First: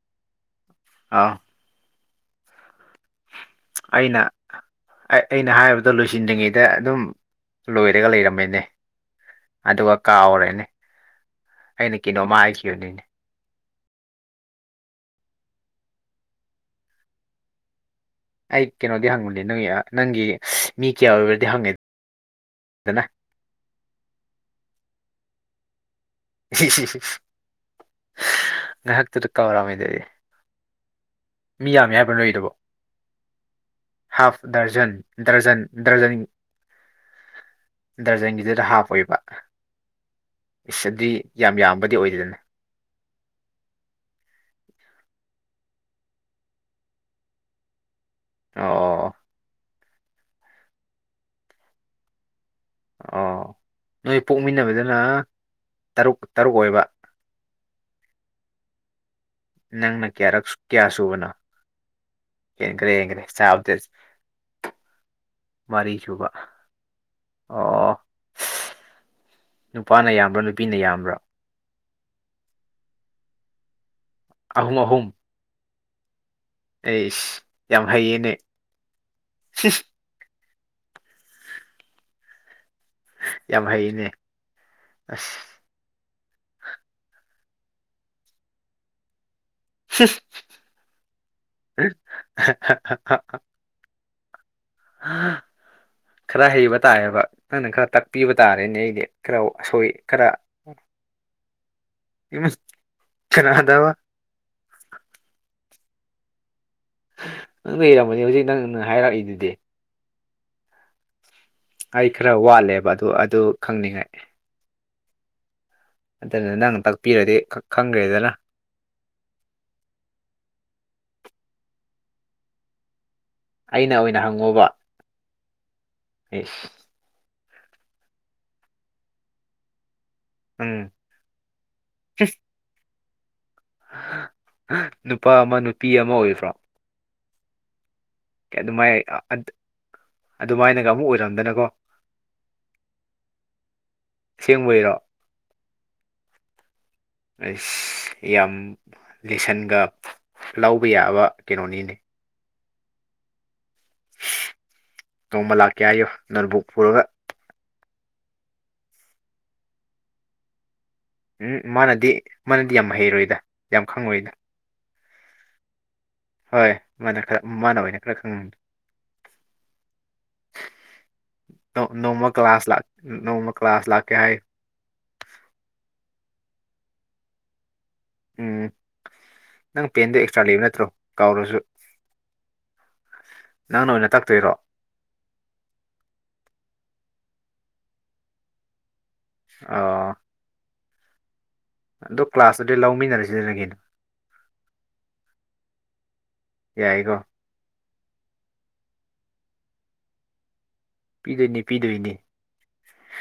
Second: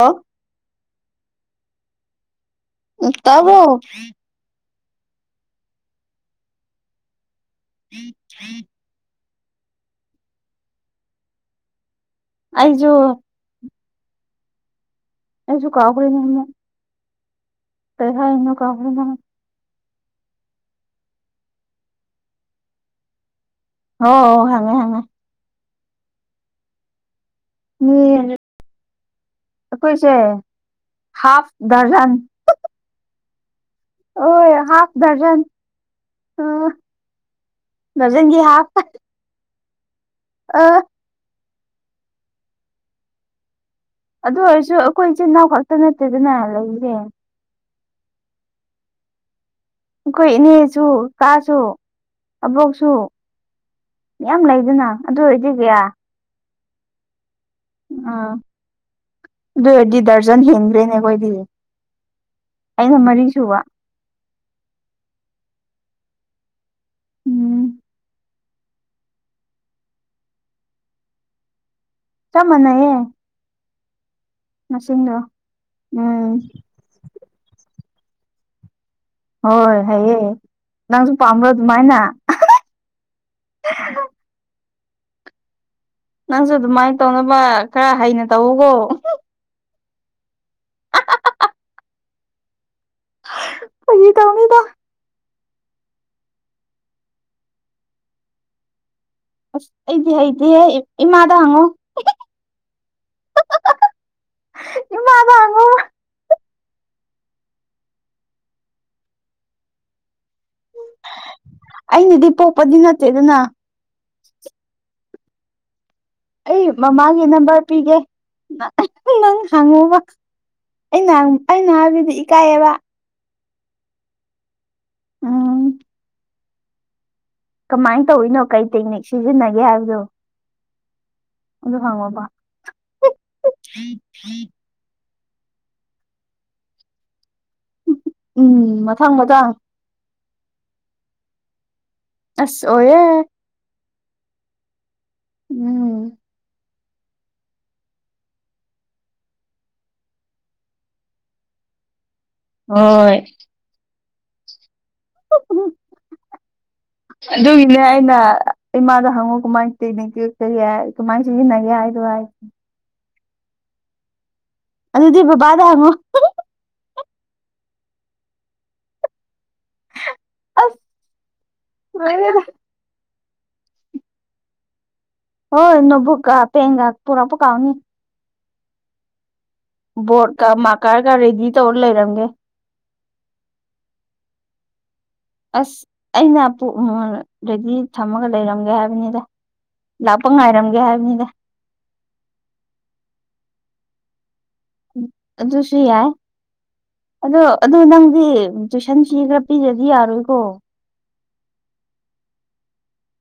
ꯂꯣ ꯑꯥ ꯎꯝ ꯇꯥꯕ꯭ꯔꯣ ꯑꯩꯅ ꯑꯩꯅ ꯍꯥꯏꯕꯗꯣ ꯂꯣꯏꯁꯤꯟꯗ꯭ꯔꯤꯉꯩꯗ ꯑꯗꯨꯝ ꯂꯣꯏꯔꯒ ꯂꯩꯔꯝꯃꯦꯅꯦ ꯑꯗꯨꯒ ꯀꯥꯎꯔꯦꯅꯦ ꯑꯩꯅ ꯀꯩꯅꯣꯝꯃ ꯑꯩꯁꯨ ꯍꯥꯏꯈꯤꯕꯅꯤꯅꯦ ꯑꯩꯁꯨ ꯀꯥꯎꯈ꯭ꯔꯦ [unintelligible] ꯑꯩ ꯀꯥꯎꯈ꯭ꯔꯦꯅꯦ ꯀꯩꯅꯣꯗꯤ ꯍꯪꯕꯅꯦ ꯅꯣꯏ ꯅꯪꯒꯤ ꯃꯤ ꯀꯌꯥ ꯑꯣꯏꯕꯗꯤ ꯍꯪꯉꯦ ꯗꯅ ꯑꯣ ꯑꯣ ꯍꯪꯉꯣ ꯍꯪꯉꯣ [unintelligible] ꯃꯣꯏ ꯍꯥꯏꯔꯞ ꯉꯥꯏꯍꯥꯛꯇꯨꯗ ꯀꯥꯎꯔꯝꯃꯤꯗꯨꯗꯤ ꯍꯥꯐ ꯗꯔꯖꯟ ꯅꯣꯏꯗꯨꯕꯣ ꯍꯥꯐ ꯍꯣꯏ ꯗꯔꯖꯟ ꯍꯥꯐ ꯗꯔꯖꯟ ꯗꯔꯖꯟ ꯑ ꯗꯔꯖꯟꯒꯤ ꯗꯔꯖꯟꯒꯤꯗꯨꯗ ꯍꯥꯐ ꯍꯥꯞ ꯑꯣꯏꯕ ꯑ ꯏꯁ ꯑꯗꯨꯏ ꯌꯥꯝ ꯌꯥꯝꯕꯗꯤ ꯑꯣꯏꯗꯦꯗꯅ ꯑꯗꯨ ꯑꯣꯏꯔꯁꯨ ꯑꯈꯣꯏ ꯏꯆꯤꯟ ꯏꯅꯥꯎ ꯈꯛꯇ ꯅꯠꯇꯦꯗꯅ ꯂꯩꯔꯤꯁꯦ ꯑꯣ ꯑꯣ ꯑꯣ ꯑꯈꯣꯢ ꯏꯅꯦꯁꯨ ꯀꯥꯁꯨ ꯑꯕꯣꯛꯁꯨ ꯁꯨ ꯑꯣ ꯅꯣꯏ ꯌꯥꯝ ꯂꯩꯗꯅꯥ ꯄꯣꯛꯃꯤꯟꯅꯕꯗꯅ ꯑꯗꯨ ꯑꯣꯏꯗꯤ ꯀꯌꯥ ꯇꯔꯨꯛ ꯇꯔꯨꯛ ꯑꯣꯏꯕ ꯑꯥ ꯑꯗꯨ ꯑꯣꯏꯔꯗꯤ ꯅꯪꯅ ꯀꯌꯥꯔꯛ ꯗꯔꯖꯟ ꯀꯌꯥ ꯍꯦꯟꯒ꯭ꯔꯦꯅꯦ ꯁꯨꯕꯅꯣ ꯑꯈꯣꯏꯗꯤ ꯍꯦꯟꯈ꯭ꯔꯦ ꯑꯩꯅ ꯍꯦꯟꯈ꯭ꯔꯦ ꯃꯔꯤ ꯁꯨꯕ ꯆꯥꯕꯗ ꯃꯔꯤ ꯁꯨꯕ ꯑꯣ ꯎꯝ ꯑꯣ ꯑꯣ ꯅꯨꯄꯥꯅ ꯌꯥꯝꯕ꯭ꯔꯥ ꯅꯨꯄꯤꯅ ꯌꯥꯝꯕ꯭ꯔꯥ ꯆꯞ ꯃꯥꯟꯅꯩꯌꯦ ꯑꯍꯨꯝ ꯑꯍꯨꯝ ꯃꯁꯤꯡꯗꯣ ꯎꯝ ꯑꯩꯁ ꯌꯥꯝ ꯍꯩꯌꯦꯅꯦ ꯍꯣꯏ ꯍꯩꯌꯦ ꯅꯪꯁꯨ ꯄꯥꯝꯕ꯭ꯔꯣ ꯑꯗꯨꯃꯥꯏꯅ ꯌꯥꯝ ꯍꯩꯅꯦ ꯑꯁ ꯅꯪꯁꯨ ꯑꯗꯨꯃꯥꯏꯅ ꯇꯧꯅꯕ ꯈꯔ ꯍꯩꯅ ꯇꯧꯑꯣꯒꯣ [unintelligible] ꯐꯒꯤ ꯇꯧꯅꯤꯗ ꯈꯔ ꯍꯩꯕ ꯇꯥꯏꯌꯦꯕ ꯅꯪꯅ ꯈꯔ ꯇꯥꯛꯄꯤꯕ ꯇꯥꯔꯦꯅꯦ ꯑꯩꯗꯤ ꯈꯔ ꯑꯁ ꯑꯁꯣꯏ ꯑꯩꯗꯤ ꯈꯔ ꯍꯩꯇꯦꯍꯦ ꯏꯃꯥꯗ ꯍꯪꯉꯣ ꯎꯝ ꯀꯅꯥꯗꯕꯥ ꯏꯃꯥꯗ ꯍꯪꯉꯨ꯫ ꯅꯪ ꯂꯩꯔꯝꯃꯅꯤ ꯍꯧꯖꯤꯛ ꯅꯪ ꯍꯥꯏꯔꯛꯏꯗꯨꯗꯤ꯫ ꯑꯩ ꯑꯩꯅꯗꯤ ꯈꯔ ꯄꯣꯛꯄꯗꯤ ꯋꯥꯠꯂꯦꯕ ꯑꯗꯨ ꯅꯠꯇꯦꯗꯅ ꯑꯗꯨ ꯈꯪꯅꯤꯡꯉꯥꯏ꯫ ꯑꯗꯨꯅ ꯑꯩ ꯅꯪ ꯃꯃꯥꯒꯤ ꯇꯥꯛꯄꯤꯔꯗꯤ ꯅꯝꯕꯔ ꯄꯤꯒꯦ꯫ ꯈꯪꯈ꯭ꯔꯦꯗꯅ [unintelligible] [unintelligible] ꯅꯪ ꯍꯥꯡꯉꯨꯕ꯫ ꯑꯩꯅ ꯍꯥꯢ ꯑꯩꯅ ꯍꯥꯏꯕꯗꯤ ꯏꯀꯥꯏꯌꯦꯕ꯫ ꯑꯩꯅ ꯑꯣꯏꯅ ꯍꯪꯉꯣꯕ? ꯎꯝ ꯏꯁ ꯀꯃꯥꯏꯟ ꯇꯧꯔꯤꯅꯣ ꯀꯩ ꯇꯦꯛꯅꯤꯛ ꯁꯤꯖꯤꯟꯅꯒꯦ ꯍꯥꯏꯕꯗꯨ? ꯎꯝ ꯑꯗꯨ ꯍꯪꯉꯣꯕ [unintelligible] ꯅꯨꯄꯥ ꯑꯃ ꯅꯨꯄꯤ ꯑꯃ ꯑꯣꯏꯕ꯭ꯔꯥ? ꯎꯝ ꯑꯗꯨꯃꯥꯏ ꯃꯊꯪ ꯃꯊꯪ ꯑꯗꯨꯃꯥꯏꯅꯒ ꯑꯃꯨꯛ ꯑꯣꯏꯔꯝꯗꯅꯀꯣ꯫ ꯑꯁ ꯑꯣꯢꯔꯦ꯫ ꯑꯁꯦꯡꯕꯩꯔꯣ? ꯎꯝ ꯑꯩꯁ ꯌꯥꯝ ꯂꯦꯁꯟꯒ ꯂꯧꯕ ꯌꯥꯕ ꯀꯩꯅꯣꯅꯤꯅꯦ꯫ ꯍꯣꯢ ꯅꯣꯡꯃ ꯂꯥꯛꯀꯦ ꯍꯥꯏꯌꯨ ꯅꯝꯕꯣ ꯄꯣꯔꯒ꯫ ꯑꯗꯨꯒꯤꯅꯦ ꯑꯩꯅ ꯏꯃꯥꯗ ꯍꯪꯉꯣ ꯀꯃꯥꯏꯟ [unintelligible] ꯀꯃꯥꯏꯟ ꯁꯤꯖꯤꯅꯒꯦ ꯍꯥꯏꯗꯨ ꯍꯥꯏ ꯗꯤ ꯌꯥꯝ ꯍꯩꯔꯣꯏꯗ ꯌꯥꯝ ꯈꯪꯉꯣꯏꯗ꯫ ꯑꯗꯨꯗꯤ ꯕꯕꯥꯗ ꯍꯪꯉꯣ꯫ ꯍꯣꯏ ꯃꯥꯅ ꯈꯔ ꯃꯥꯅ ꯑꯣꯏꯅ ꯈꯔ ꯈꯪꯉꯅꯤ꯫ ꯑꯁ ꯇꯝ ꯅꯣꯡꯃ ꯂꯣꯏꯔꯦꯗ ꯀ꯭ꯂꯥꯁ ꯂꯥꯛ ꯅꯣꯡꯃ ꯀ꯭ꯂꯥꯁ ꯂꯥꯛꯀꯦ ꯍꯥꯏ ꯍꯣꯏ ꯅꯣꯠꯕꯨꯛꯒ ꯄꯦꯟꯒ ꯄꯨꯔꯛꯄ ꯀꯥꯥꯎꯅꯤ꯫ ꯎꯝ ꯅꯪ ꯄꯦꯟꯗ ꯑꯦꯛꯁꯇ꯭ꯔꯥ ꯕꯣꯔꯗꯀ ꯂꯩꯕ ꯅꯠꯇ꯭ꯔꯣ ꯃꯥꯔꯀꯔꯒ ꯔꯦꯗꯤ ꯀꯥꯎꯔꯁꯨ? ꯇꯧꯔ ꯂꯩꯔꯝꯒꯦ ꯅꯪꯅ ꯑꯣꯏꯅ ꯇꯛꯇꯣꯏꯔꯣ? ꯑꯁ ꯑꯩꯅ ꯄꯨꯛ [unintelligible] ꯔꯦꯗꯤ ꯊꯝꯃꯒ ꯂꯩꯔꯝꯒꯦ ꯍꯥꯏꯕꯅꯤꯗ꯫ ꯑ [unintelligible] ꯉꯥꯏꯔꯝꯒꯦ ꯍꯥꯏꯕꯅꯤꯗ꯫ ꯑꯗꯣ ꯀ꯭ꯂꯥꯁꯇꯗꯤ ꯂꯧꯃꯤꯟꯅꯔꯁꯤꯗꯅꯒꯤ ꯑꯗꯨꯁꯨ ꯌꯥꯏ꯫ ꯌꯥꯏꯀꯣ? ꯑꯗꯣ ꯑꯗꯨ ꯅꯪꯗꯤ ꯇꯨꯏꯁꯟ ꯐꯤ ꯈꯔ ꯄꯤꯗ꯭ꯔꯗꯤ ꯌꯥꯔꯣꯏꯀꯣ꯫ ꯄꯤꯗꯣꯏꯅꯤ ꯄꯤꯗꯣꯏꯅꯤ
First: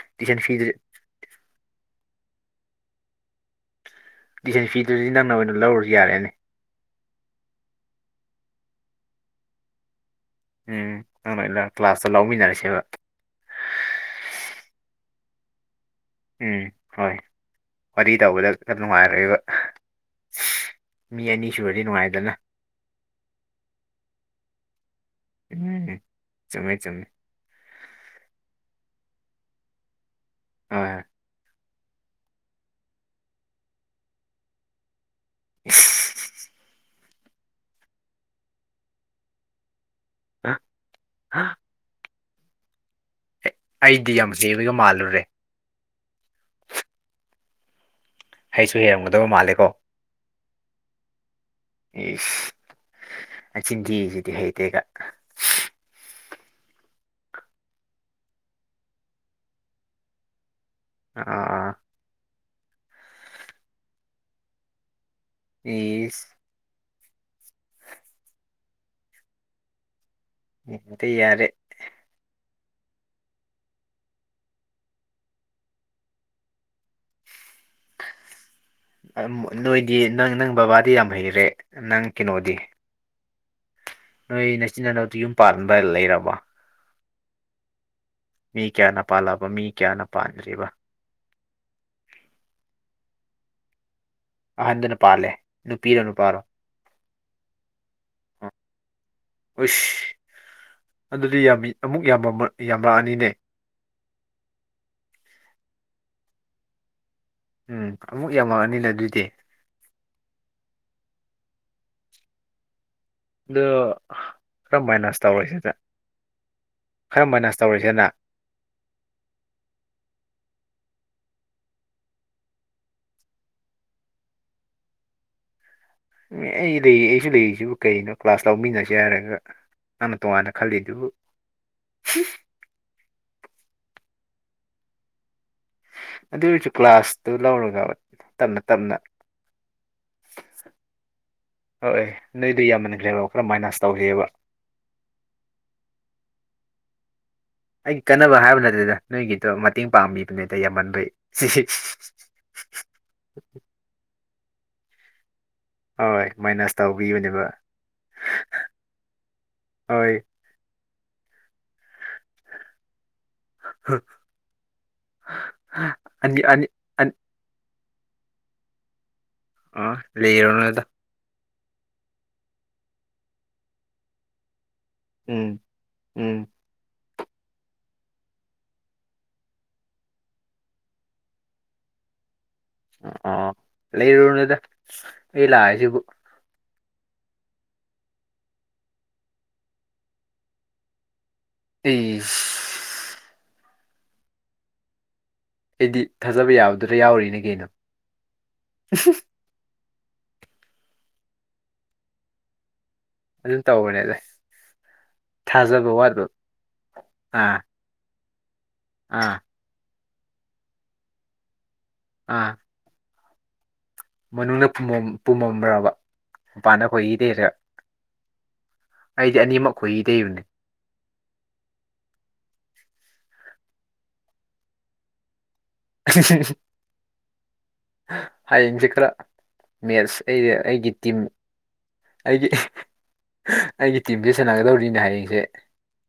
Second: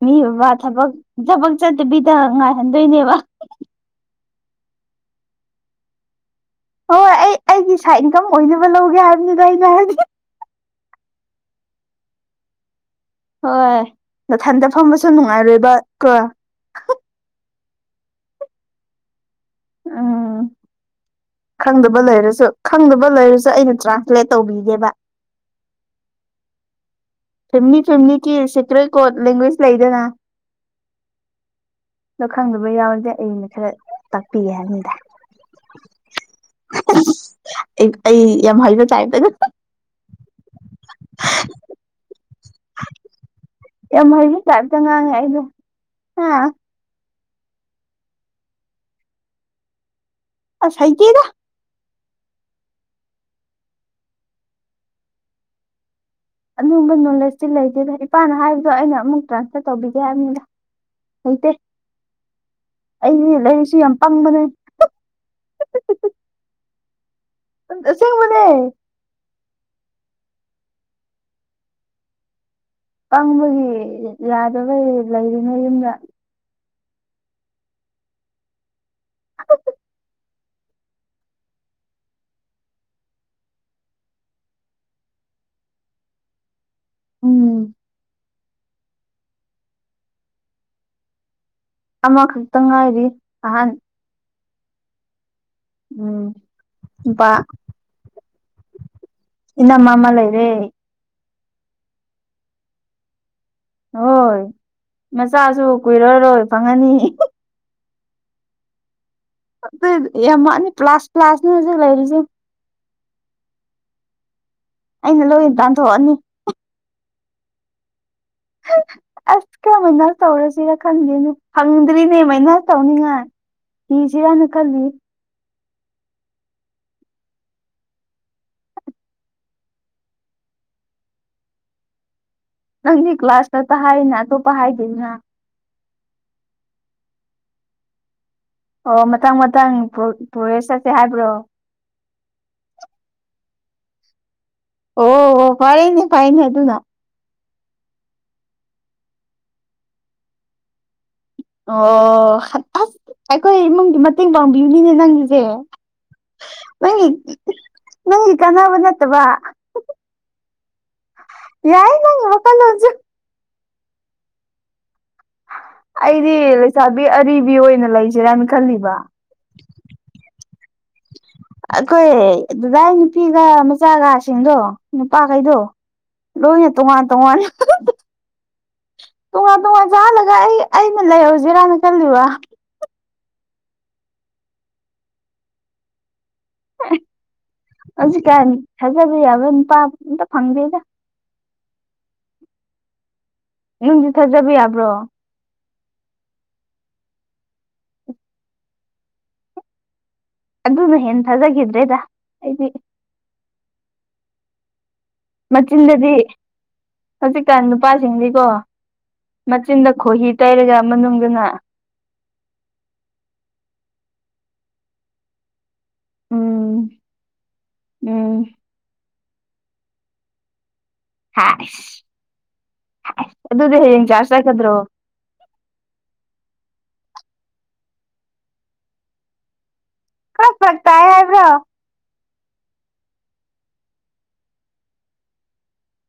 ꯃꯤ ꯇꯨꯏꯁꯟ ꯕꯕꯥ ꯐꯤꯗꯨ ꯊꯕꯛ ꯊꯕꯛ ꯆꯠꯇꯕꯤꯗ ꯉꯥꯏꯍꯟꯗꯣꯏꯅꯦꯕ꯫ ꯇꯨꯏꯁꯟ ꯐꯤꯗꯨꯗꯤ ꯅꯪꯅ ꯑꯣꯏꯅ ꯂꯧꯔꯨꯁꯨ ꯌꯥꯔꯦꯅꯦ꯫ ꯍꯣꯏ ꯑꯩ ꯑꯩꯒꯤ ꯁꯥꯏꯠ ꯏꯟꯀꯝ ꯑꯣꯏꯅꯕ ꯂꯧꯒꯦ ꯍꯥꯏꯕꯅꯤꯗ ꯑꯩꯩꯅ ꯍꯥꯏꯗꯤ꯫ ꯎꯝ ꯅꯪ ꯂꯣꯏꯂ ꯀ꯭ꯂꯥꯁꯇ ꯂꯧꯃꯤꯟꯅꯔꯁꯦꯕ ꯍꯣꯏ ꯅꯊꯟꯗ ꯐꯝꯕꯁꯨ ꯅꯨꯡꯉꯥꯏꯔꯣꯏꯕ ꯀꯣ꯫ ꯎꯝ ꯍꯣꯏ ꯋꯥꯔꯤ ꯇꯧꯕꯗ ꯈꯔ ꯅꯨꯡꯉꯥꯏꯔꯣꯏꯕ꯫ ꯎꯝ [unintelligible] ꯃꯤ ꯑꯅꯤ ꯁꯨꯔꯗꯤ ꯈꯪꯗꯕ ꯅꯨꯡꯉꯥꯏꯗꯅ꯫ ꯂꯩꯔꯁꯨ ꯈꯪꯗꯕ ꯂꯩꯔꯁꯨ ꯑꯩꯅ ꯇ꯭ꯔꯥꯟꯁꯂꯦꯠ ꯇꯧꯕꯤꯒꯦꯕ ꯆꯨꯃꯦ ꯆꯨꯃꯦ ꯐꯦꯝꯂꯤ ꯐꯦꯝꯂꯤꯒꯤ ꯁꯦꯀ꯭ꯔꯦꯠ ꯀꯣꯠ ꯂꯦꯡꯒ꯭ꯋꯦꯖ ꯂꯩꯗꯅ ꯍꯣꯏ ꯑꯗꯣ ꯈꯪꯗꯕ ꯌꯥꯎꯔꯗꯤ ꯑꯩꯅ ꯈꯔ ꯇꯥꯛꯄꯤꯒꯦ ꯍꯥꯏꯕꯅꯤꯗ [unintelligible] ꯑꯩ‌ ꯑꯩ ꯌꯥꯝ ꯍꯩꯏꯕ ꯇꯥꯏꯄꯇꯒ [unintelligible] ꯌꯥꯝ ꯑꯩꯗꯤ ꯍꯩꯕ ꯍꯩꯕꯒ ꯇꯥꯏꯄꯇ ꯉꯥꯡꯉꯦ ꯃꯥꯜꯂꯨꯔꯦ ꯑꯩꯗꫭ ꯍꯥ ꯍꯩꯁꯨ ꯍꯩꯔꯝꯒꯗꯕ ꯃꯥꯜꯂꯦꯀꯣ ꯑꯁ ꯍꯩꯇꯦꯗ ꯏꯁ ꯃꯆꯤꯟꯊꯤꯔꯤꯖꯤꯗꯤ ꯍꯩꯇꯦꯒ ꯑꯗꯨꯝꯕ ꯅꯣꯂꯦꯖꯇꯤ ꯂꯩꯗꯦꯗ ꯏꯄꯥꯅ ꯍꯥꯏꯕꯗꯣ ꯑꯩꯅ ꯑꯃꯨꯛ ꯇ꯭ꯔꯥꯟꯁꯂꯦꯠ ꯇꯧꯕꯤꯒꯦ ꯍꯥꯏꯕꯅꯤꯗ ꯍꯩꯇꯦ ꯑꯥ ꯑꯩꯗꯤ ꯂꯩꯥꯏꯔꯤꯛꯁꯨ ꯌꯥꯝ ꯄꯪꯕꯅꯦ ꯏꯁ ꯑꯁꯦꯡꯕꯅꯦ ꯇꯤ ꯌꯥꯔꯦ ꯄꯪꯕꯒꯤ ꯌꯥꯗꯕꯩ ꯂꯩꯔꯤꯅꯦ ꯌꯨꯝꯗ ꯅꯣꯏꯗꯤ ꯅꯪ ꯅꯪ ꯕꯕꯥꯗꯤ ꯌꯥꯝ ꯍꯩꯔꯦ ꯅꯪ ꯀꯩꯅꯣꯗꯤ ꯅꯣꯏ ꯅꯆꯤ ꯅꯅꯥꯎꯗ ꯌꯨꯝ ꯄꯥꯟꯕ ꯂꯩꯔꯕꫭ ꯎꯝ ꯃꯤ ꯀꯌꯥꯅ ꯄꯥꯜꯂꯕ ꯃꯤ ꯀꯌꯥꯅ ꯄꯥꯟꯗꯔꯤꯕ ꯑꯃꯈꯛꯇ ꯉꯥꯏꯔꯤ ꯑꯍꯥꯟ ꯑꯍꯟꯗꯨꯅ ꯄꯥꯜꯂꯦ ꯅꯨꯄꯤꯔꯣ ꯎꯝ ꯅꯨꯄꯥꯔꯣ ꯅꯨꯄꯥ ꯏꯅꯝꯃꯥ ꯑꯃ ꯎꯁ ꯂꯩꯔꯦ ꯑꯗꯨꯗꯤ ꯌꯥꯝꯃꯤ ꯑꯃꯨꯛ ꯌꯥꯝ ꯌꯥꯝꯔꯛꯑꯅꯤꯅꯦ ꯍꯣꯏ ꯃꯆꯥꯁꯨ ꯀꯨꯏꯔꯔꯣꯏ ꯐꯪꯉꯅꯤ ꯎꯝ ꯑꯃꯨꯛ ꯌꯥꯝꯃꯛꯑꯅꯤꯅꯦ ꯑꯗꯨꯗꯤ ꯑꯗꯨ ꯌꯥꯝꯃꯛꯅꯤ ꯄ꯭ꯂꯥꯁ ꯄꯂ꯭ꯁꯅꯤ ꯍꯧꯖꯤꯛ ꯂꯩꯔꯤꯁꯦ ꯗꯣ ꯑꯩꯅ ꯂꯣꯏ ꯇꯥꯟꯊꯣꯛꯑꯅꯤ ꯈꯔ ꯃꯥꯏꯅꯁ ꯇꯧꯔꯒꯦꯅ ꯑꯁ ꯀꯃꯥꯏꯅ ꯇꯧꯔꯁꯤꯔ ꯈꯪꯗꯦꯅꯦ ꯐꯪꯗ꯭ꯔꯤꯅꯦ ꯃꯥꯏꯅꯁ ꯇꯧꯅꯤꯉꯥꯏ ꯏꯖꯤꯔꯅ ꯀꯜꯂꯤꯌꯦ ꯑꯩ ꯂꯩ ꯑꯩꯁꯨ ꯂꯩꯔꯤꯖꯤꯕꯨ ꯀꯩꯅꯣ ꯀ꯭ꯂꯥꯁ ꯂꯧꯃꯤꯟꯅꯁꯦ ꯍꯥꯏꯔꯒ ꯅꯪꯅ ꯇꯣꯉꯥꯟꯅ ꯈꯜꯂꯤꯗꯨꯕꯨ ꯅꯪꯗꯤ ꯀ꯭ꯂꯥꯁꯇꯥꯇ ꯍꯥꯏꯅ ꯑꯇꯣꯞꯄ ꯍꯥꯏꯗꯦꯅ ꯑꯗꯨ ꯑꯩꯖꯨ ꯀ꯭ꯂꯥꯁꯇꫭ ꯂꯧꯔꯒ ꯇꯞꯅ ꯇꯞꯅ ꯑꯣ ꯃꯊꯪ ꯃꯊꯪ ꯄꯣ ꯄꯣꯏꯁ ꯆꯠꯁꯦ ꯍꯥꯏꯕ꯭ꯔꯣ ꯍꯣꯏ ꯅꯣꯏꯗꯣ ꯌꯥꯝꯃꯟꯈ꯭ꯔꯦꯕ ꯈꯔ ꯃꯥꯏꯅꯁ ꯇꯧꯁꯦꯕ ꯑꯣ ꯐꯩꯏꯅꯦ ꯐꯩꯏꯅꯦ ꯑꯗꯨꯅ ꯑꯩꯒꯤ ꯀꯥꯟꯅꯕ ꯍꯥꯏꯕ ꯅꯠꯇꯦꯗ ꯅꯣꯏꯒꯤꯗꯣ ꯃꯇꯦꯡ ꯄꯥꯡꯕꯤꯕꯅꯦꯗ ꯌꯥꯝꯃꯟꯕꯩ ꯑꯣ ꯑꯁ ꯑꯩꯈꯣꯏ ꯏꯃꯨꯡꯗꯤ ꯃꯇꯦꯡ ꯄꯥꯡꯕꯤꯕꯅꯤꯅꯦ ꯅꯪꯒꯤꯖꯦ ꯍꯣꯏ ꯃꯥꯏꯅꯁ ꯇꯧꯕꯤꯕꯅꯦꯕ ꯅꯪꯒꯤ ꯀꯥꯟꯅꯕ ꯅꯠꯇꯕ ꯍꯣꯏ ꯌꯥꯏ ꯅꯪ ꯋꯥꯈꯟꯂꯣꯟꯖꯨ [unintelligible] ꯑꯩꯗꯤ ꯑꯅꯤ ꯑꯅꯤ ꯑꯟ ꯂꯩꯁꯥꯕꯤ ꯑꯔꯤꯕꯤ ꯑꯣꯏꯅ ꯂꯩꯖꯤꯔꯅ ꯈꯜꯂꯤꯕ ꯑꯣ ꯂꯩꯔꯣꯅꯗ ꯑꯩꯈꯣꯏ ꯗꯗꯥꯏ ꯅꯨꯄꯤꯒ ꯃꯆꯥꯒꯁꯤꯡꯗꯣ ꯅꯨꯄꯥꯈꯩꯗꯣ ꯎꯝ ꯎꯝ ꯂꯣꯏꯅ ꯇꯣꯉꯥꯟ ꯇꯣꯉꯥꯟ ꯇꯣꯉꯥꯟ ꯇꯣꯉꯥꯟ ꯆꯥꯍꯜꯂꯒ ꯑꯩ ꯑꯩꯅ ꯂꯩꯍꯧꯖꯤꯔꯅ ꯈꯜꯂꯤꯕ ꯑꯣ ꯂꯩꯔꯨꯅꯨꯗ ꯑꯩ ꯂꯥꯛꯏꯖꯤꯕꯨ ꯍꯧꯖꯤꯛꯀꯥꯟ ꯊꯥꯖꯕ ꯌꯥꯕ ꯅꯨꯄꯥ ꯑꯝꯇꯥ ꯐꯪꯗꯦꯗ ꯑꯦ ꯅꯪꯗꯤ ꯊꯥꯖꯕ ꯌꯥꯕ꯭ꯔꯣ ꯑꯩꯗꯤ ꯊꯥꯖꯕ ꯌꯥꯕꯗꯨꯗ ꯌꯥꯎꯔꯤꯅꯤ ꯀꯩꯅꯣ ꯑꯗꯨꯅ ꯍꯦꯟꯅ ꯊꯥꯖꯈꯤꯗ꯭ꯔꯦꯗ ꯑꯩꯗꯤ ꯑꯗꯨꯝ ꯇꯧꯕꯅꯤꯗꯩ ꯃꯆꯤꯟꯗꯗꯤ ꯑꯥ ꯍꯧꯖꯤꯛꯀꯥꯟ ꯅꯨꯄꯥꯁꯤꯡꯗꯤꯀꯣ ꯑꯥ ꯃꯆꯤꯟꯗ ꯈꯣꯍꯤ ꯇꯩꯔꯒ ꯃꯅꯨꯡꯗꯅ ꯑꯥ ꯃꯅꯨꯡꯗ ꯐꯨꯃꯝ ꯄꯨꯝꯃꯝꯕ꯭ꯔꯕ ꯃꯄꯥꯟꯗ ꯎꯝ ꯈꯣꯍꯤ ꯇꯩꯔꯥ ꯎꯝ ꯑꯩꯗꯤ ꯑꯅꯤꯃꯛ ꯈꯣꯍꯤ ꯇꯩꯕꯅꯦ ꯍꯥꯏꯁ ꯍꯥꯏ ꯑꯗꯨꯗꯤ ꯍꯌꯦꯡ ꯆ꯭ꯔꯁ ꯆꯠꯀꯗ꯭ꯔꯣ [unintelligible] ꯍꯌꯦꯡꯗꯤ ꯈꯔ ꯃꯦꯠꯁ ꯑꯩ ꯈꯔ ꯐꯔꯛ ꯑꯩꯒꯤ ꯇꯥꯏ ꯇꯤꯝ ꯍꯥꯏꯕ꯭ꯔꯣ ꯑꯩꯒꯤ ꯑꯩꯒꯤ ꯇꯤꯝꯃꯦꯁ ꯁꯥꯟꯅꯒꯗꯧꯔꯤꯅꯦ ꯍꯌꯦꯡꯁꯦ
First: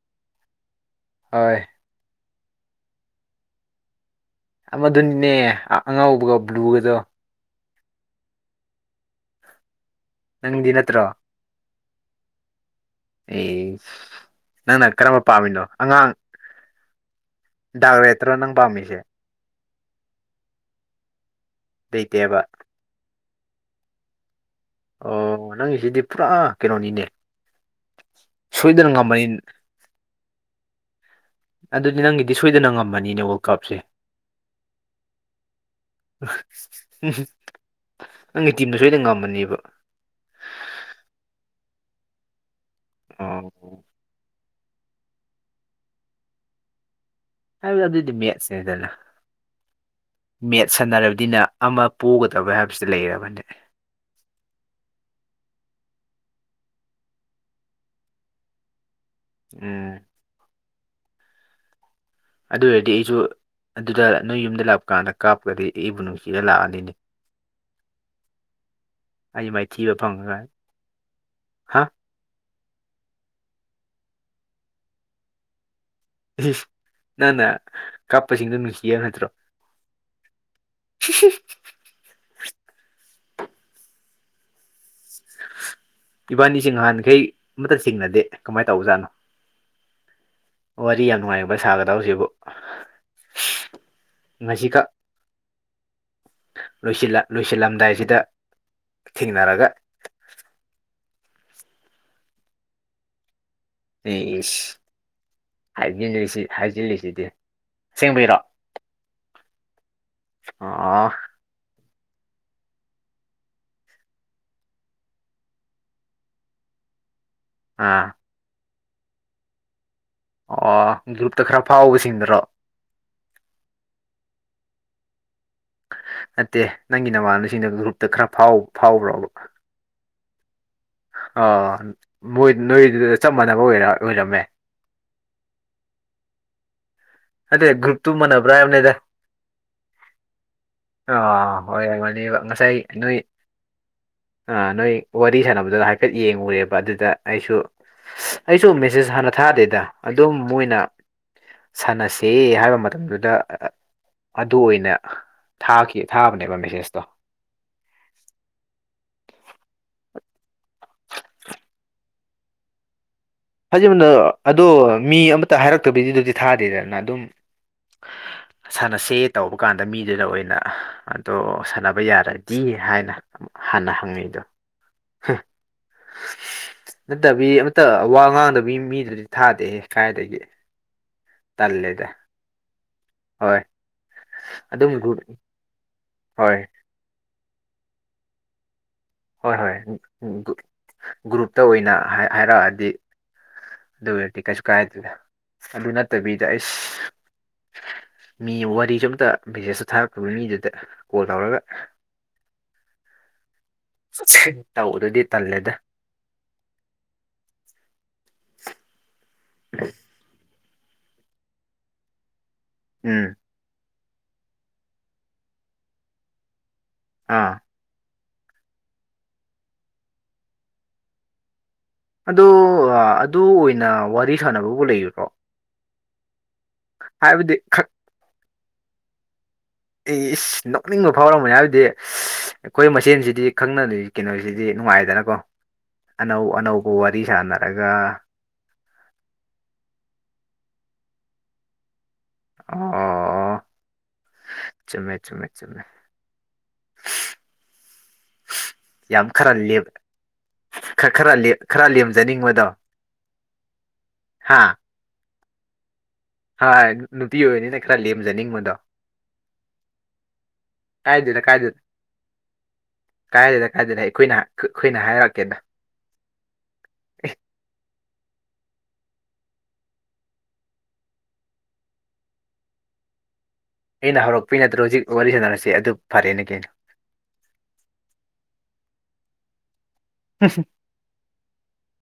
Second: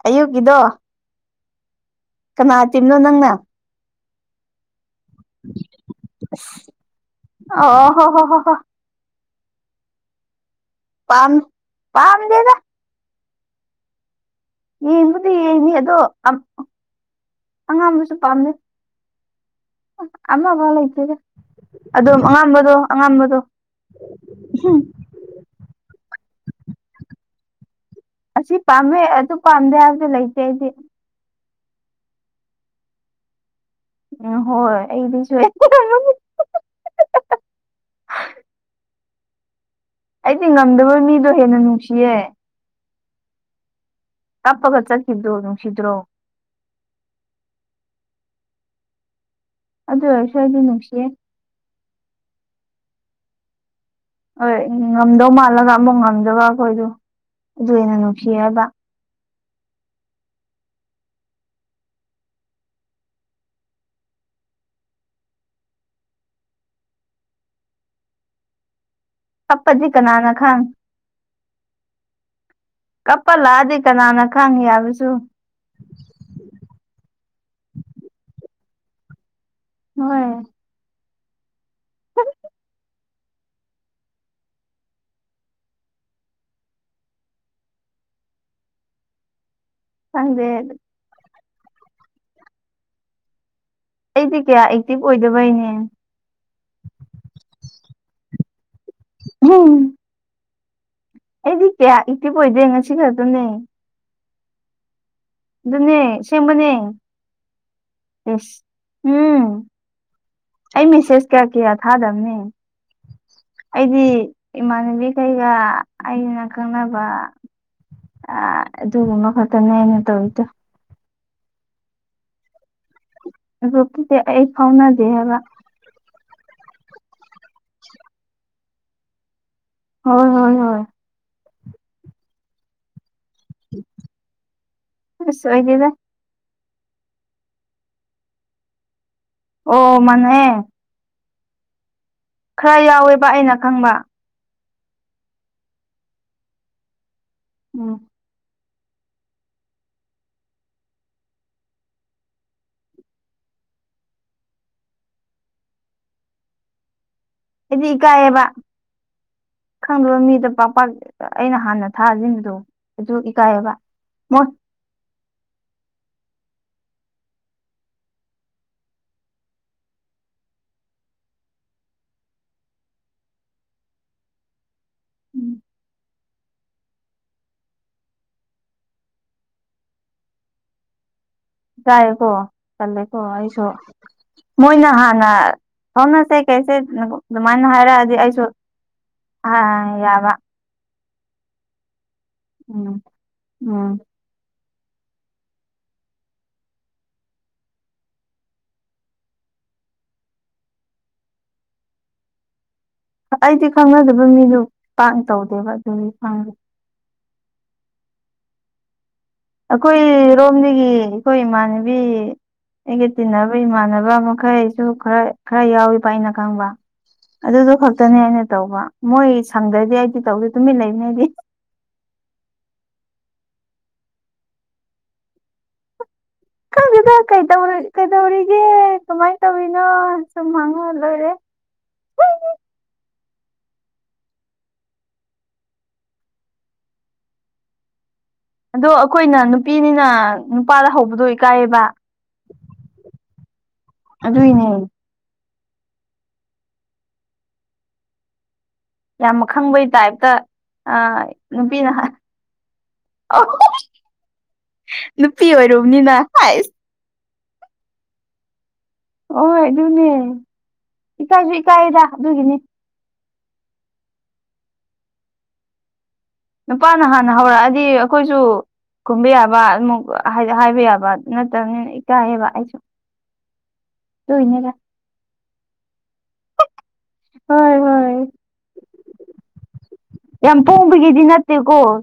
ꯑꯌꯨꯛꯀꯤꯗꯣ ꯍꯣꯏ ꯀꯅꯥꯏ ꯇꯤꯝꯅꯣ ꯅꯪꯅ ꯑꯃꯗꯨꯅꯤꯅꯦ ꯑꯉꯧꯕꯒ ꯕ꯭ꯂꯨꯒꯗꯣ ꯑꯣ ꯍꯣ ꯍꯣ ꯍꯣ ꯍꯣ ꯅꯪꯗꯤ ꯅꯠ ꯄꯥꯝ ꯄꯥꯝꯗꯦꯗ ꯑꯦ ꯅꯪꯅ ꯀꯔꯝꯕ ꯌꯦꯡꯕꯨꯗꯤ ꯄꯥꯝꯃꯤꯅꯣ ꯌꯦꯡꯅꯤ ꯑꯉꯥꯡ ꯑꯗꯣ ꯗꯥꯛꯔꯦꯠꯇꯨꯔꯣ ꯅꯪ ꯄꯥꯝꯃꯤꯁꯤ ꯑꯃꯐꯧ ꯂꯩꯇꯦꯗ ꯑꯗꯨꯝ ꯂꯩꯇꯦꯕ ꯑꯉꯝꯕꯗꯣ ꯑꯉꯝꯕꯗꯣ [unintelligible] ꯑꯣ ꯅꯪꯒꯤꯁꯤꯗꯤ ꯄꯨꯔꯥ ꯀꯩꯅꯣꯅꯤꯅꯦ ꯑꯁꯤ ꯁꯣꯏꯗꯅ ꯄꯥꯝꯃꯦ ꯉꯝꯃꯅꯤ ꯑꯗꯨ ꯄꯥꯝꯗꯦ ꯍꯥꯏꯕꯗꯨ ꯂꯩꯇꯦ ꯑꯩꯗꯤ ꯑꯗꯨꯗꯤ ꯅꯪꯒꯤꯗꯤ ꯁꯣꯏꯗꯅ ꯉꯝꯃꯅꯤꯅꯦ ꯋꯥꯔꯜ ꯀꯞꯁꯦ ꯎꯝ ꯍꯣꯏ ꯑꯩꯗꯤ ꯁꯣꯏꯗꯅ ꯉꯝꯅꯤ ꯅꯪꯒꯤ ꯇꯤꯝꯅ ꯁꯣꯏꯗ ꯉꯝꯃꯅꯤꯕ ꯑꯩꯗꯤ ꯉꯝꯗꯕ ꯃꯤꯗꯣ ꯍꯦꯟꯅ ꯅꯨꯡꯁꯤꯌꯦ ꯑꯣ ꯀꯞꯄꯒ ꯆꯠꯈꯤꯕꯗꯨ ꯅꯨꯡꯁꯤꯗ꯭ꯔꯣ ꯍꯥꯏꯕꯗꯤ ꯃꯦꯠꯁꯅꯦꯗꯅ ꯑꯗꯨ ꯑꯣꯏꯔꯁꯨ ꯑꯩꯗꯤ ꯃꯦꯠꯁ ꯅꯨꯡꯁꯤꯌꯦ ꯁꯥꯟꯅꯔꯕꯗꯤꯅ ꯑꯃ ꯄꯣꯒꯗꯕ ꯍꯥꯏꯕꯁꯤꯗꯤ ꯂꯩꯔꯕꯅꯦ ꯍꯣꯏ ꯉꯝꯗꯧ ꯃꯥꯜꯂꯒ ꯑꯃꯨꯛ ꯉꯝꯗꯕ ꯑꯈꯣꯏꯗꯨ ꯑꯗꯨ ꯍꯦꯟꯅ ꯅꯨꯡꯁꯤ ꯍꯥꯏꯕ ꯎꯝ ꯑꯗꯨ ꯑꯣꯏꯔꯗꯤ ꯑꯩꯁꯨ ꯑꯗꯨꯗ ꯅꯣꯏ ꯌꯨꯝꯗ ꯂꯥꯛꯄ ꯀꯥꯟꯗ ꯀꯥꯞꯒꯗꯤ ꯑꯩꯕꯨ ꯅꯨꯡꯁꯤꯔꯥ ꯂꯥꯛꯑꯅꯤꯅꯦ ꯑꯩ ꯀꯞꯄꯖꯤ ꯃꯥꯏꯊꯤꯕ ꯀꯅꯥꯅ ꯐꯪꯉꯒ ꯈꯪ ꯍꯥ ꯀꯞꯄꯑ ꯂꯥꯛꯑꯗꯤ ꯀꯅꯥꯅ ꯈꯪꯅꯤ ꯍꯥꯏꯕꯁꯨ ꯅꯪꯅ ꯀꯞꯄꯁꯤꯡꯗꯣ ꯅꯨꯡꯁꯤ ꯍꯥꯏ ꯅꯠꯇ꯭ꯔꯣ ꯍꯣꯏ [unintelligible] [unintelligible] ꯏꯕꯥꯅꯤꯁꯦ ꯅꯍꯥꯟꯈꯩ ꯑꯃꯇ ꯆꯤꯡꯅꯗꯦ ꯀꯃꯥꯏ ꯇꯧꯕ ꯖꯥꯠꯅꯣ ꯈꯪꯗꯦ ꯋꯥꯔꯤ ꯌꯥꯝ ꯅꯨꯡꯉꯥꯏꯕ ꯁꯥꯒꯗꯧꯁꯤꯕꯨ ꯑꯩꯗꯤ ꯀꯌꯥ ꯑꯦꯛꯇꯤꯚ ꯑꯣꯏꯗꯕꯩꯅꯦ ꯂꯣꯏꯁꯤꯜꯂ ꯂꯣꯏꯁꯤꯜꯂꯝꯗꯥꯏꯁꯤꯗ ꯊꯦꯡꯅꯔꯒ ꯑꯩꯗꯤ ꯀꯌꯥ ꯑꯦꯛꯇꯤꯚ ꯑꯣꯏꯗꯦ ꯉꯁꯤ ꯈꯛꯇꯅꯦ ꯑꯦ ꯏꯁ ꯑꯗꯨꯅꯦ ꯍꯥꯏꯖꯤꯂꯤꯁꯤ ꯑꯁꯦꯡꯕꯅꯦ ꯍꯥꯏꯖꯤꯜꯂꯤꯁꯤꯗꯤ ꯑꯁꯦꯡꯕꯩꯔꯣ ꯏꯁ ꯎꯝ ꯑꯩ ꯑꯣ ꯃꯦꯁꯦꯁ ꯀꯌꯥ ꯀꯌꯥ ꯊꯥꯗꯕꯅꯤ ꯑꯩꯗꯤ ꯏꯃꯥꯟꯅꯕꯤ ꯈꯩꯒ ꯑꯩꯅ ꯈꯪꯅꯕ ꯑꯥ ꯑꯥ ꯑꯗꯨꯒꯨꯝꯕ ꯈꯛꯇꯪꯅꯦ ꯑꯩꯅ ꯇꯧꯏꯔꯤꯁꯦ ꯑꯣ ꯒ꯭ꯔꯨꯞꯇ ꯈꯔ ꯐꯥꯎꯕꯁꯤꯡꯗꯨꯔꯣ ꯑꯦꯔꯣꯄꯤꯁꯦ ꯑꯩ ꯐꯥꯎꯅꯗꯦ ꯍꯥꯏꯕ ꯅꯠꯇꯦ ꯅꯪꯒꯤ ꯅꯃꯥꯟꯅꯕꯤꯁꯤꯡꯗꯣ ꯒ꯭ꯔꯨꯞꯇ ꯈꯔ ꯐꯥꯎ ꯐꯥꯎꯕ꯭ꯔꯣꯕ ꯍꯣꯏ ꯍꯣꯏ ꯍꯣꯏ ꯑꯣ ꯃꯣꯏ ꯅꯣꯏꯗꯨꯗ ꯆꯞ ꯃꯥꯟꯅꯕ ꯑꯣꯏꯔ ꯑꯣꯏꯔꯝꯃꯦ ꯑꯁ ꯑꯣꯏꯗꯦꯗ ꯑꯗꯣꯏ ꯒ꯭ꯔꯨꯞꯇꯨ ꯃꯥꯟꯅꯕ꯭ꯔꯥ ꯍꯥꯏꯕꯅꯦꯗ ꯑꯣ ꯃꯥꯅꯩꯌꯦ ꯑꯥ ꯑꯣꯏꯔꯝꯒꯅꯤꯕ ꯉꯁꯥꯏ ꯈꯔ ꯅꯣꯏ ꯌꯥꯎꯋꯦꯕ ꯑꯩꯅ ꯈꯪꯕ ꯑꯥ ꯅꯣꯏ ꯋꯥꯔꯤ ꯁꯥꯟꯅꯕꯗꯨꯗ ꯍꯥꯏꯐꯦꯠ ꯌꯦꯡꯉꯨꯔꯦꯕ ꯑꯗꯨꯗ ꯑꯩꯁꯨ ꯎꯝ ꯑꯩꯁꯨ ꯃꯦꯁꯦꯖ ꯍꯥꯟꯅ ꯊꯥꯗꯦꯗ ꯑꯗꯨꯝ ꯃꯣꯏꯅ ꯁꯥꯟꯅꯁꯦ ꯍꯥꯏꯕ ꯃꯇꯝꯗꯨꯗ ꯑꯗꯨ ꯑꯣꯏꯅ ꯊꯥꯈꯤ ꯊꯥꯕꯅꯦꯕ ꯃꯦꯁꯦꯁꯇꯣ ꯑꯩꯗꯤ ꯏꯀꯥꯏꯌꯦꯕ ꯈꯪꯕ ꯃꯤꯗ ꯄꯥꯛ ꯄꯥꯛ ꯑꯩꯅ ꯍꯥꯟꯅ ꯊꯥꯖꯤꯟꯕꯗꯣ ꯑꯗꯨ ꯏꯀꯥꯏ ꯍꯥꯏꯕ ꯊꯥꯖꯤꯟꯕꯗꯣ ꯑꯗꯣ ꯃꯤ ꯑꯃꯇ ꯍꯥꯏꯔꯛꯇꯕꯤꯗꯨꯗꯗꯤ ꯊꯥꯗꯦꯗꯅ ꯑꯗꯨꯝ ꯁꯥꯟꯅꯁꯦ ꯇꯧꯕ ꯀꯥꯟꯗ ꯃꯤꯗꯨꯅ ꯑꯣꯏꯅ ꯑꯗꯣ ꯁꯥꯟꯅꯕ ꯌꯥꯔꯗꯤ ꯍꯥꯏꯅ ꯍꯥꯟꯅ ꯍꯪꯉꯤꯗꯣ ꯍꯥ ꯐꯠꯇꯕꯤ ꯑꯃꯠꯇ ꯋꯥ ꯉꯥꯡꯗꯕꯤ ꯃꯤꯗꯨꯗꯤ ꯊꯥꯗꯦꯍꯦ ꯀꯥꯏꯗꯒꯤ ꯇꯜꯂꯦꯗ ꯇꯥꯏꯌꯦꯀꯣ ꯇꯜꯂꯦꯀꯣ ꯍꯣꯏ ꯑꯩꯁꯨ ꯃꯣꯏꯅ ꯑꯗꯨꯝ ꯒ꯭ꯔꯨꯞ ꯍꯥꯟꯅ ꯑꯣ ꯅꯠꯇꯦ ꯍꯣꯏ ꯀꯩꯁꯦ ꯑꯗꯨꯃꯥꯏꯅ ꯍꯥꯏꯔꯛꯑꯗꯤ ꯑꯩꯁꯨ ꯍꯣꯏ ꯍꯣꯏ ꯎꯝ ꯌꯥꯕ ꯎꯝ ꯒ꯭ꯔꯨꯞꯇ ꯑꯣꯏꯅ ꯍꯥꯏꯔꯛꯑꯗꯤ ꯎꯝ ꯎꯝ ꯑꯗꯨ ꯑꯣꯏꯔꯗꯤ ꯀꯩꯁꯨ ꯀꯥꯏꯗꯦꯗ ꯑꯗꯨ ꯅꯠꯇꯕꯤꯗ ꯑꯩꯁ ꯃꯤ ꯋꯥꯔꯤꯁꯨ ꯑꯝꯇ ꯃꯦꯁꯦꯖꯁꯨ ꯊꯥꯔꯛꯇꯕ ꯃꯤꯗꯨꯗ ꯀꯣꯜ ꯇꯧꯔꯒ ꯑꯩꯗꯤ ꯈꯪꯅꯗꯕ ꯃꯤꯗꯨ ꯄꯥꯛꯅ ꯇꯧꯕꯗꯨꯗꯤ ꯇꯧꯗꯦꯕ ꯇꯜꯂꯦꯗ ꯑꯗꯨꯒꯤ ꯈꯪꯗꯦ ꯑꯈꯣꯏꯔꯣꯝꯗꯒꯤ ꯑꯩꯈꯣꯏ ꯏꯃꯥꯟꯅꯕꯤ ꯑꯩꯒ ꯎꯝ ꯇꯤꯟꯅꯕ ꯈꯣꯏ ꯏꯃꯥꯟꯅꯕ ꯃꯈꯩꯁꯨ ꯈꯔ ꯈꯔ ꯌꯥꯎꯏꯕ ꯑꯩꯅ ꯈꯪꯕ ꯑꯥ ꯑꯗꯨꯗꯣ ꯈꯛꯇꯅꯦ ꯑꯩꯅ ꯇꯧꯕ ꯃꯣꯏ ꯁꯪꯗ꯭ꯔꯗꯤ ꯑꯩꯗꯤ ꯇꯧꯗꯦ ꯇꯨꯃꯤꯟ ꯂꯩꯕꯅꯦ ꯑꯩꯗꯤ ꯑꯗꯣ ꯑꯗꯨ ꯑꯣꯏꯅ ꯋꯥꯔꯤ ꯁꯥꯟꯅꯕꯕꯨ ꯂꯩꯒꯗꯔꯣ ꯇꯦꯗ ꯀꯩ ꯇꯧꯔꯤ ꯈꯛ ꯀꯩ ꯇꯧꯔꯤꯒꯦ ꯁꯨꯃꯥꯏ ꯏꯁ ꯅꯣꯛꯅꯤꯡꯕ ꯐꯥꯎꯔꯝꯃꯣꯏ ꯍꯥꯏꯕꯗꯤ ꯑꯩꯈꯣꯏ ꯃꯁꯦꯟꯁꯤꯗꯤ ꯈꯪꯅꯔꯤ ꯀꯩꯅꯣꯁꯤꯗꯤ ꯅꯨꯡꯉꯥꯏꯗꯅꯀꯣ ꯑꯅꯧ ꯑꯅꯧꯕ ꯋꯥꯔꯤ ꯁꯥꯟꯅꯔꯒ ꯑꯗꯣ ꯑꯩꯈꯣꯏꯅ ꯅꯨꯄꯤꯅꯤꯅ ꯅꯨꯄꯥꯗ ꯍꯧꯕꯗꯣ ꯏꯀꯥꯏꯌꯦꯕ ꯑꯣ ꯑꯗꯨꯏꯅꯦ ꯆꯨꯝꯃꯦ ꯆꯨꯝꯃꯦ ꯆꯨꯝꯃꯦ ꯌꯥꯝ ꯈꯔ ꯈꯪꯕꯩ ꯂꯦꯞ ꯇꯥꯏꯞꯇ ꯈꯔ ꯑꯥ ꯈꯔ ꯂꯦꯝ ꯈꯔ ꯅꯨꯄꯤꯅ ꯍꯟ ꯂꯦꯝꯖꯅꯤꯡꯕꯗꯣ ꯅꯨꯄꯤ ꯑꯣꯏꯔꯨꯕꯅꯤꯅ ꯍꯥꯏꯁ ꯍꯣꯢ ꯅꯨꯄꯤ ꯑꯣꯏꯕꯅꯤꯅ ꯈꯔ ꯂꯦꯝꯖꯅꯤꯡꯕꯗꯣ ꯍꯣꯏ ꯑꯗꯨꯅꯦ ꯀꯥꯏꯗꯦꯗ ꯏꯀꯥꯏꯁꯨ ꯀꯥꯏꯗꯦꯗ ꯏꯀꯥꯏꯌꯦꯗ ꯑꯗꯨꯒꯤꯅꯤ ꯀꯥꯏꯗꯦꯗ ꯀꯥꯏꯗꯦꯅ ꯑꯩꯈꯣꯏꯅ ꯈꯨꯠ ꯑꯩꯈꯣꯏꯅ ꯍꯥꯏꯔꯛꯀꯦꯗ ꯅꯨꯄꯥꯅ ꯍꯥꯟꯅ ꯍꯧꯔꯛꯑꯗꯤ ꯑꯩꯈꯣꯏꯁꯨ ꯀꯨꯝꯕ ꯌꯥꯕ ꯑꯃꯨꯛ ꯍꯥꯏꯕ ꯌꯥꯕ ꯅꯠꯇꯕꯅꯤꯅ ꯏꯀꯥꯏꯌꯦꯕ ꯑꯩꯁꯨ ꯑꯩꯅ ꯍꯧꯔꯛꯄꯒꯤ ꯑꯗꯨꯏꯅꯤꯗ ꯅꯠꯇ꯭ꯔꯣ ꯍꯧꯖꯤꯛ ꯋꯥꯔꯤ ꯁꯥꯟꯅꯔꯤꯁꯦ ꯑꯗꯨ ꯐꯔꯦꯅꯦ ꯀꯩꯅꯣ ꯍꯣꯏ ꯍꯣꯏ ꯌꯥꯝ ꯄꯣꯡꯕꯒꯤꯗꯤ ꯅꯠꯇꯦꯀꯣ